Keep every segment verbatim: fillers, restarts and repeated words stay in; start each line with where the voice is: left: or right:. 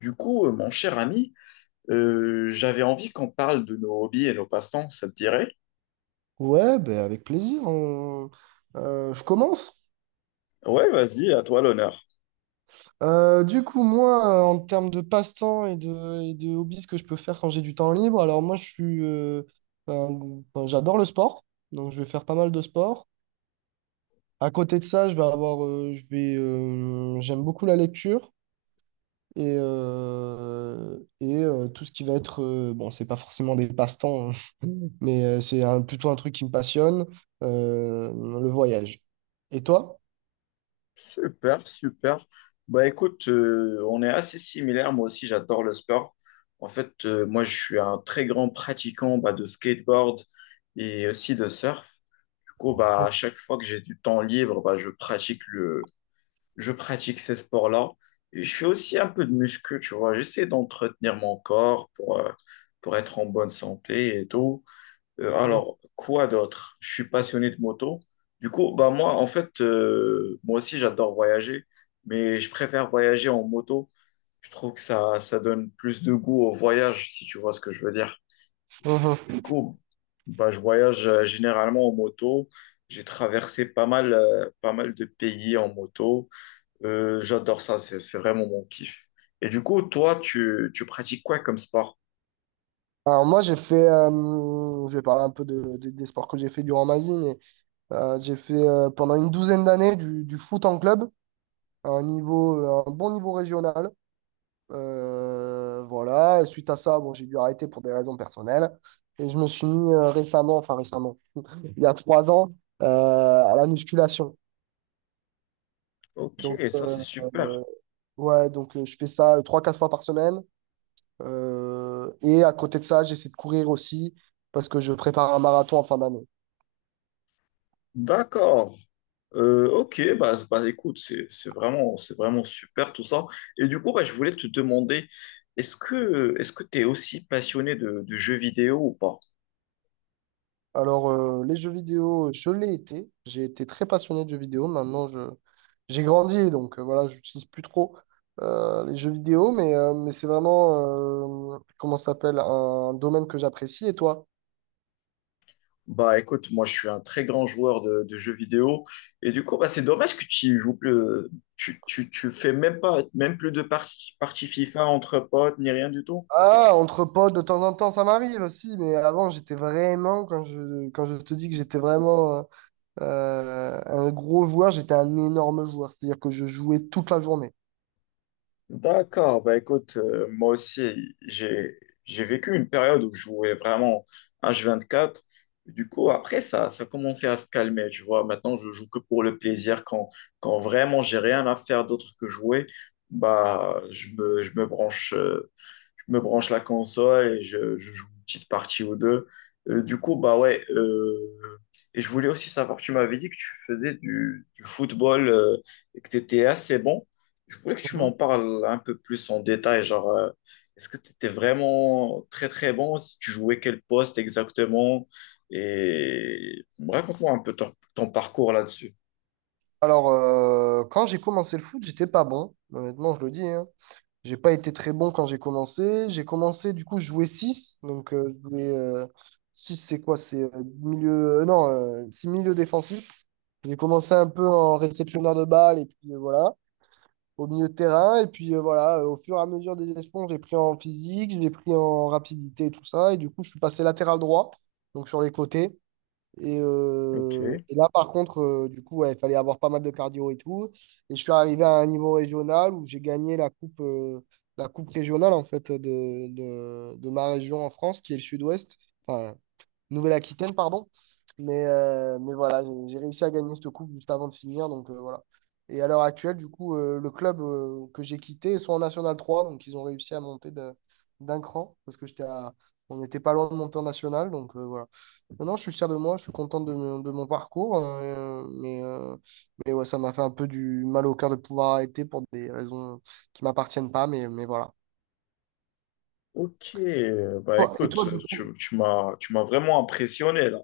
left: Du coup, euh, mon cher ami, euh, j'avais envie qu'on parle de nos hobbies et nos passe-temps, ça te dirait?
right: Ouais, ben avec plaisir. on- euh, je commence.
left: Ouais, vas-y, à toi l'honneur.
right: Euh, du coup, moi, euh, en termes de passe-temps et de, et de hobbies que je peux faire quand j'ai du temps libre. Alors moi, je suis, euh, un- enfin, j'adore le sport, donc je vais faire pas mal de sport. À côté de ça, je vais avoir, euh, je vais, euh, j'aime beaucoup la lecture et, euh, et euh, tout ce qui va être, euh, bon, c'est pas forcément des passe-temps, hein, mais euh, c'est un- plutôt un truc qui me passionne, euh, le voyage. Et toi?
left: Super, super. Bah écoute, euh, on est assez similaires. Moi aussi, j'adore le sport. En fait, euh, moi, je suis un très grand pratiquant bah, de skateboard et aussi de surf. Du coup, bah, à chaque fois que j'ai du temps libre, bah, je pratique le, je pratique ces sports-là. Et je fais aussi un peu de muscu, tu vois. J'essaie d'entretenir mon corps pour, euh, pour être en bonne santé et tout. Euh, alors, quoi d'autre? Je suis passionné de moto. Du coup, bah moi, en fait, euh, moi aussi, j'adore voyager, mais je préfère voyager en moto. Je trouve que ça, ça donne plus de goût au voyage, si tu vois ce que je veux dire. Du
right: Mhm.
left: coup, bah, je voyage euh, généralement en moto. J'ai traversé pas mal, euh, pas mal de pays en moto. Euh, j'adore ça, c'est, c'est vraiment mon kiff. Et du coup, toi, tu, tu pratiques quoi comme sport?
right: Alors moi j'ai fait, euh, je vais parler un peu de, de- des sports que j'ai fait durant ma vie, mais euh, j'ai fait euh, pendant une douzaine d'années du, du foot en club, à un niveau, euh, un bon niveau régional. Euh, voilà. Et suite à ça, bon, j'ai dû arrêter pour des raisons personnelles. Et je me suis mis euh, récemment, enfin récemment, il y a trois ans, euh, à la musculation.
left: Ok,
right: Donc
left: ça
right: euh,
left: c'est
right: euh,
left: super.
right: ouais, donc euh, je fais ça euh, trois, quatre fois par semaine. Euh, et à côté de ça, j'essaie de courir aussi parce que je prépare un marathon en fin d'année.
left: D'accord. Euh, ok, bah, bah écoute, c'est, c'est vraiment, c'est vraiment super tout ça. Et du coup, bah, je voulais te demander, est-ce que, est-ce que tu es aussi passionné de, de jeux vidéo ou pas?
right: Alors, euh, les jeux vidéo, je l'ai été. J'ai été très passionné de jeux vidéo. Maintenant, je, j'ai grandi, donc euh, voilà, j'utilise plus trop euh, les jeux vidéo, mais, euh, mais c'est vraiment, euh, comment ça s'appelle, un domaine que j'apprécie. Et toi?
left: Bah écoute, moi je suis un très grand joueur de, de jeux vidéo et du coup bah, c'est dommage que tu joues plus, euh, tu, tu, tu fais même pas même plus de parties partie FIFA entre potes ni rien du tout.
right: Ah, entre potes, de temps en temps, ça m'arrive aussi, mais avant, j'étais vraiment, quand je, quand je te dis que j'étais vraiment euh, euh, un gros joueur, j'étais un énorme joueur, c'est-à-dire que je jouais toute la journée.
left: D'accord, bah écoute, euh, moi aussi, j'ai j'ai vécu une période où je jouais vraiment h quatre. Du coup, après, ça, ça commençait à se calmer, tu vois. Maintenant, je joue que pour le plaisir. Quand, quand vraiment j'ai rien à faire d'autre que jouer, bah, je me, je me branche, euh, je me branche la console et je, je joue une petite partie ou deux. Euh, du coup, bah ouais. euh, et je voulais aussi savoir, tu m'avais dit que tu faisais du, du football, euh, et que tu étais assez bon. Je voulais que tu
right: Mhm.
left: m'en parles un peu plus en détail, genre, euh, est-ce que tu étais vraiment très très bon, si tu jouais quel poste exactement, et raconte-moi un peu ton, ton parcours là-dessus.
right: Alors, euh, quand j'ai commencé le foot, j'étais pas bon, honnêtement, je le dis, hein. J'ai pas été très bon quand j'ai commencé. J'ai commencé, du coup, je jouais six. Donc, euh, je jouais euh, six c'est quoi? C'est euh, milieu. Euh, non, euh, c'est milieu défensif. J'ai commencé un peu en réceptionneur de balles et puis euh, voilà, au milieu de terrain. Et puis euh, voilà, euh, au fur et à mesure des échelons, j'ai pris en physique, j'ai pris en rapidité et tout ça. Et du coup, je suis passé latéral droit, donc sur les côtés. Et,
left: Ok.
right: euh, et là, par contre, euh, du coup, ouais, il fallait avoir pas mal de cardio et tout. Et je suis arrivé à un niveau régional où j'ai gagné la coupe, euh, la coupe régionale, en fait, de, de, de ma région en France, qui est le sud-ouest. Enfin, Nouvelle-Aquitaine, pardon. Mais, euh, mais voilà, j'ai j'ai réussi à gagner cette coupe juste avant de finir. Donc euh, voilà. Et à l'heure actuelle, du coup, euh, le club euh, que j'ai quitté est soit en National trois, donc ils ont réussi à monter de- d'un cran, parce que j'étais à- on n'était pas loin de monter en National. Donc euh, voilà. Maintenant, je suis fier de moi, je suis content de, mon de mon parcours. euh, mais euh, mais ouais, ça m'a fait un peu du mal au cœur de pouvoir arrêter pour des raisons qui m'appartiennent pas. Mais, mais voilà.
left: Ok, euh, bah
right: Ah, et toi,
left: écoute,
right: bon. du coup,
left: tu, tu m'as tu m'as vraiment impressionné là.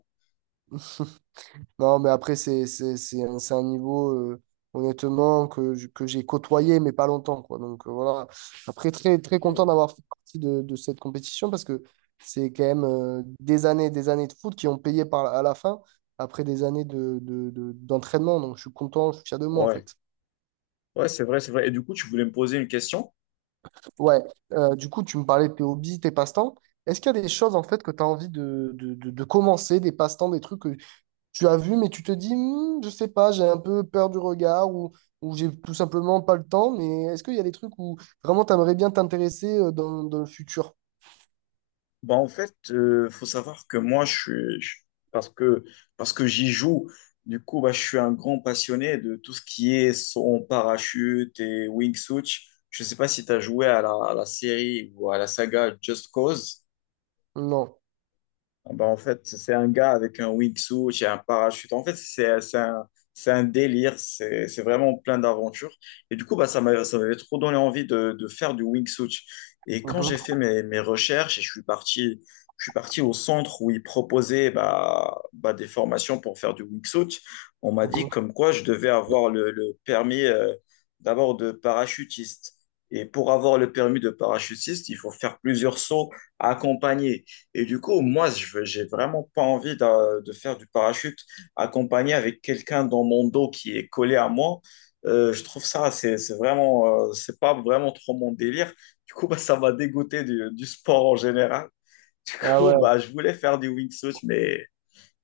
right: Non, mais après, c'est c'est- c'est un, c'est un niveau, euh, honnêtement, que, j- que j'ai côtoyé, mais pas longtemps, quoi. Donc, euh, voilà. Après, très, très content
left: Ok.
right: d'avoir fait partie de, de cette compétition, parce que c'est quand même euh, des années et des années de foot qui ont payé par, à la fin, après des années de, de- de- d'entraînement. Donc, je suis content, je suis fier de moi, en
left: Ouais,
right: fait.
left: ouais, c'est vrai, c'est vrai. Et du coup, tu voulais me poser une question?
right: Ouais. Euh, du coup, tu me parlais de tes hobbies, tes passe-temps. Est-ce qu'il y a des choses, en fait, que tu as envie de, de, de- de commencer, des passe-temps, des trucs que tu as vu, mais tu te dis, hmm, je sais pas, j'ai un peu peur du regard, ou, ou j'ai tout simplement pas le temps. Mais est-ce qu'il y a des trucs où vraiment tu aimerais bien t'intéresser euh, dans, dans le futur?
left: Bah, en fait, euh, faut savoir que moi, je suis, je- parce que, parce que j'y joue, du coup, bah, je suis un grand passionné de tout ce qui est son parachute et wingsuit. Je ne sais pas si tu as joué à la, à la série ou à la saga Just Cause.
right: Non.
left: Ah bah, en fait, c'est un gars avec un wingsuit et un parachute. En fait, c'est c'est un, c'est un délire. C'est c'est vraiment plein d'aventures. Et du coup, bah, ça m'a ça m'avait trop donné envie de, de faire du wingsuit. Et quand
right: Mhm,
left: j'ai fait mes, mes recherches et je suis parti, je suis parti au centre où ils proposaient bah, bah, des formations pour faire du wingsuit, on m'a dit
right: mhm.
left: comme quoi je devais avoir le, le permis euh, d'abord de parachutiste. Et pour avoir le permis de parachutiste, il faut faire plusieurs sauts accompagnés. Et du coup, moi, je veux- j'ai vraiment pas envie d'a- de, faire du parachute accompagné avec quelqu'un dans mon dos qui est collé à moi. Euh, je trouve ça, c'est, c'est vraiment, euh, c'est pas vraiment trop mon délire. Du coup, bah, ça m'a dégoûté du, du sport en général. Du
right: Ah
left: coup,
right: ouais,
left: bah, je voulais faire du wingsuit, mais,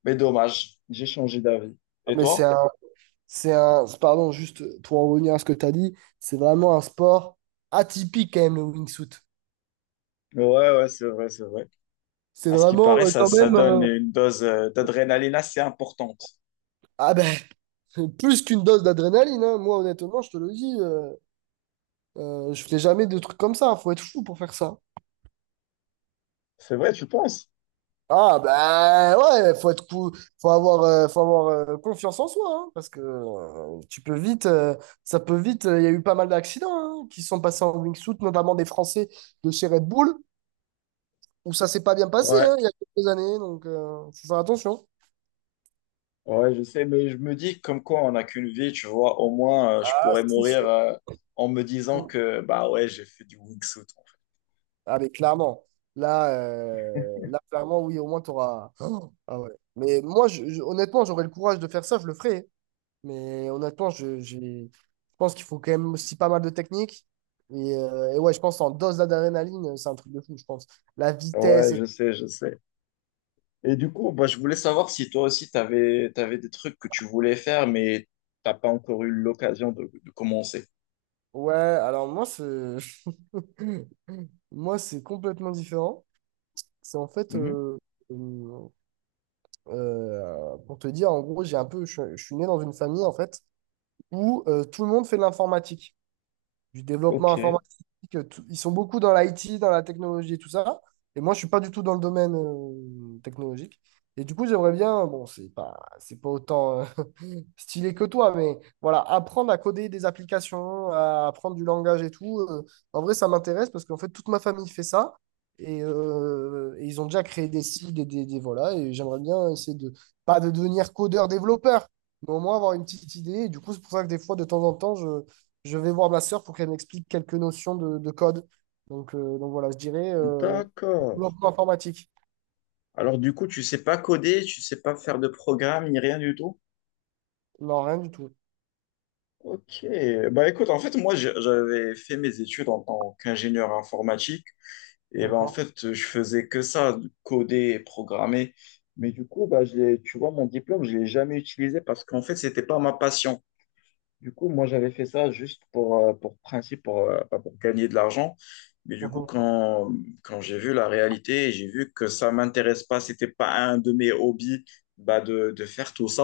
left: mais dommage, j'ai changé d'avis. Et
right: mais c'est
left: toi?
right: un, c'est un, pardon, juste pour en revenir à ce que tu as dit, c'est vraiment un sport atypique quand même, le wingsuit.
left: Ouais, ouais, c'est vrai, c'est vrai.
right: C'est
left: À ce qui
right: vraiment
left: paraît,
right: euh,
left: ça,
right: quand
left: ça
right: même,
left: donne
right: euh,
left: une dose euh, d'adrénaline assez importante.
right: ah ben, plus qu'une dose d'adrénaline, hein. Moi, honnêtement, je te le dis, euh, euh, je fais jamais de trucs comme ça, faut être fou pour faire ça.
left: C'est vrai, tu penses?
right: Ah ben ouais, faut être cou- faut avoir, euh, faut avoir euh, confiance en soi, hein, parce que euh, tu peux vite, euh, ça peut vite. euh, Il y a eu pas mal d'accidents, hein, qui sont passés en wingsuit, notamment des Français de chez Red Bull, où ça s'est pas bien passé,
left: Ouais.
right: hein, il y a quelques années, donc euh, faut faire attention.
left: Ouais, je sais, mais je me dis comme quoi on n'a qu'une vie, tu vois, au moins euh, je
right: Ah,
left: pourrais
right: c'est
left: mourir
right: sûr.
left: euh, en me disant que bah ouais, j'ai fait du wingsuit.
right: Ah mais clairement, là, euh, là clairement oui, au moins t'auras. Oh, ah ouais. Mais moi, je- je- honnêtement, j'aurais le courage de faire ça, je le ferais. Mais honnêtement, je, j'ai- je pense qu'il faut quand même aussi pas mal de technique. Et, euh, et ouais, je pense en dose d'adrénaline, c'est un truc de fou, je pense. La
left: Ouais,
right: vitesse et...
left: je sais, je sais. Et du coup, bah, je voulais savoir si toi aussi tu avais, des trucs que tu voulais faire, mais t'as pas encore eu l'occasion de, de commencer.
right: Ouais, alors moi, c'est... moi, c'est complètement différent. C'est en fait...
left: Mhm.
right: euh, euh, euh, pour te dire, en gros, j'ai un peu... Je, suis je suis né dans une famille, en fait, où euh, tout le monde fait de l'informatique. Du développement
left: Ok,
right: informatique. euh, tout- Ils sont beaucoup dans l'I T, dans la technologie et tout ça. Et moi, je suis pas du tout dans le domaine euh, technologique. Et du coup, j'aimerais bien, bon, c'est pas, c'est pas autant euh, stylé que toi, mais voilà, apprendre à coder des applications, à apprendre du langage et tout. Euh, en vrai, ça m'intéresse parce qu'en fait, toute ma famille fait ça. Et, euh, et ils ont déjà créé des sites, et des, des- voilà. Et j'aimerais bien essayer de, pas de devenir codeur-développeur, mais au moins avoir une petite idée. Et du coup, c'est pour ça que des fois, de temps en temps, je, je vais voir ma sœur pour qu'elle m'explique quelques notions de, de code. Donc, euh, donc voilà, je dirais euh,
left: d'accord.
right: développement informatique.
left: Alors du coup, tu sais pas coder, tu sais pas faire de programme, ni rien du tout?
right: Non, rien du tout.
left: Ok, bah écoute, en fait, moi j'ai- j'avais fait mes études en tant qu'ingénieur informatique. Et ben, en
right: D'accord.
left: fait, je faisais que ça, coder et programmer. Mais du coup, bah, je l'ai- tu vois, mon diplôme, je ne l'ai jamais utilisé parce qu'en fait, ce n'était pas ma passion. Du coup, moi, j'avais fait ça juste pour, euh, pour principe, pour, euh, pas pour gagner de l'argent. Mais du coup,
right: Mhm.
left: quand, quand j'ai vu la réalité, j'ai vu que ça m'intéresse pas, c'était pas un de mes hobbies bah, de, de faire tout ça.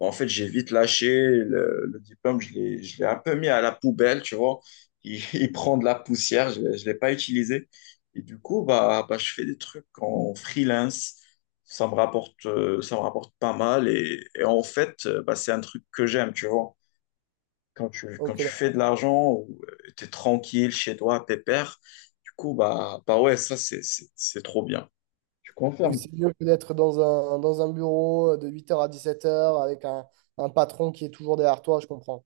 left: Bah, en fait, j'ai vite lâché le, le diplôme, je l'ai, je l'ai un peu mis à la poubelle, tu vois. Il, il prend de la poussière, je ne l'ai je l'ai pas utilisé. Et du coup, bah, bah, je fais des trucs en freelance. Ça me rapporte, euh, ça me rapporte pas mal. Et, et en fait, euh, bah, c'est un truc que j'aime, tu vois quand tu, quand
right: Ok.
left: tu fais
right: D'accord.
left: de l'argent ou tu es tranquille chez toi, pépère, du coup, bah, bah ouais, ça, c'est, c'est, c'est trop bien. Tu
right: Oui,
left: confirme.
right: c'est mieux que d'être dans un, dans un bureau euh, de huit heures à dix-sept heures avec un, un patron qui est toujours derrière toi, je comprends.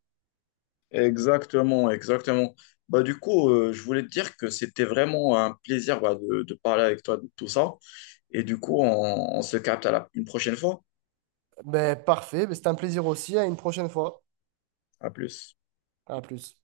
left: Exactement, exactement. Bah, du coup, euh, je voulais te dire que c'était vraiment un plaisir bah, de, de parler avec toi de tout ça. Et du coup, on, on se capte à la, une prochaine fois.
right: Ben, parfait, ben, c'était un plaisir aussi. À une prochaine fois.
left: À plus.
right: À plus.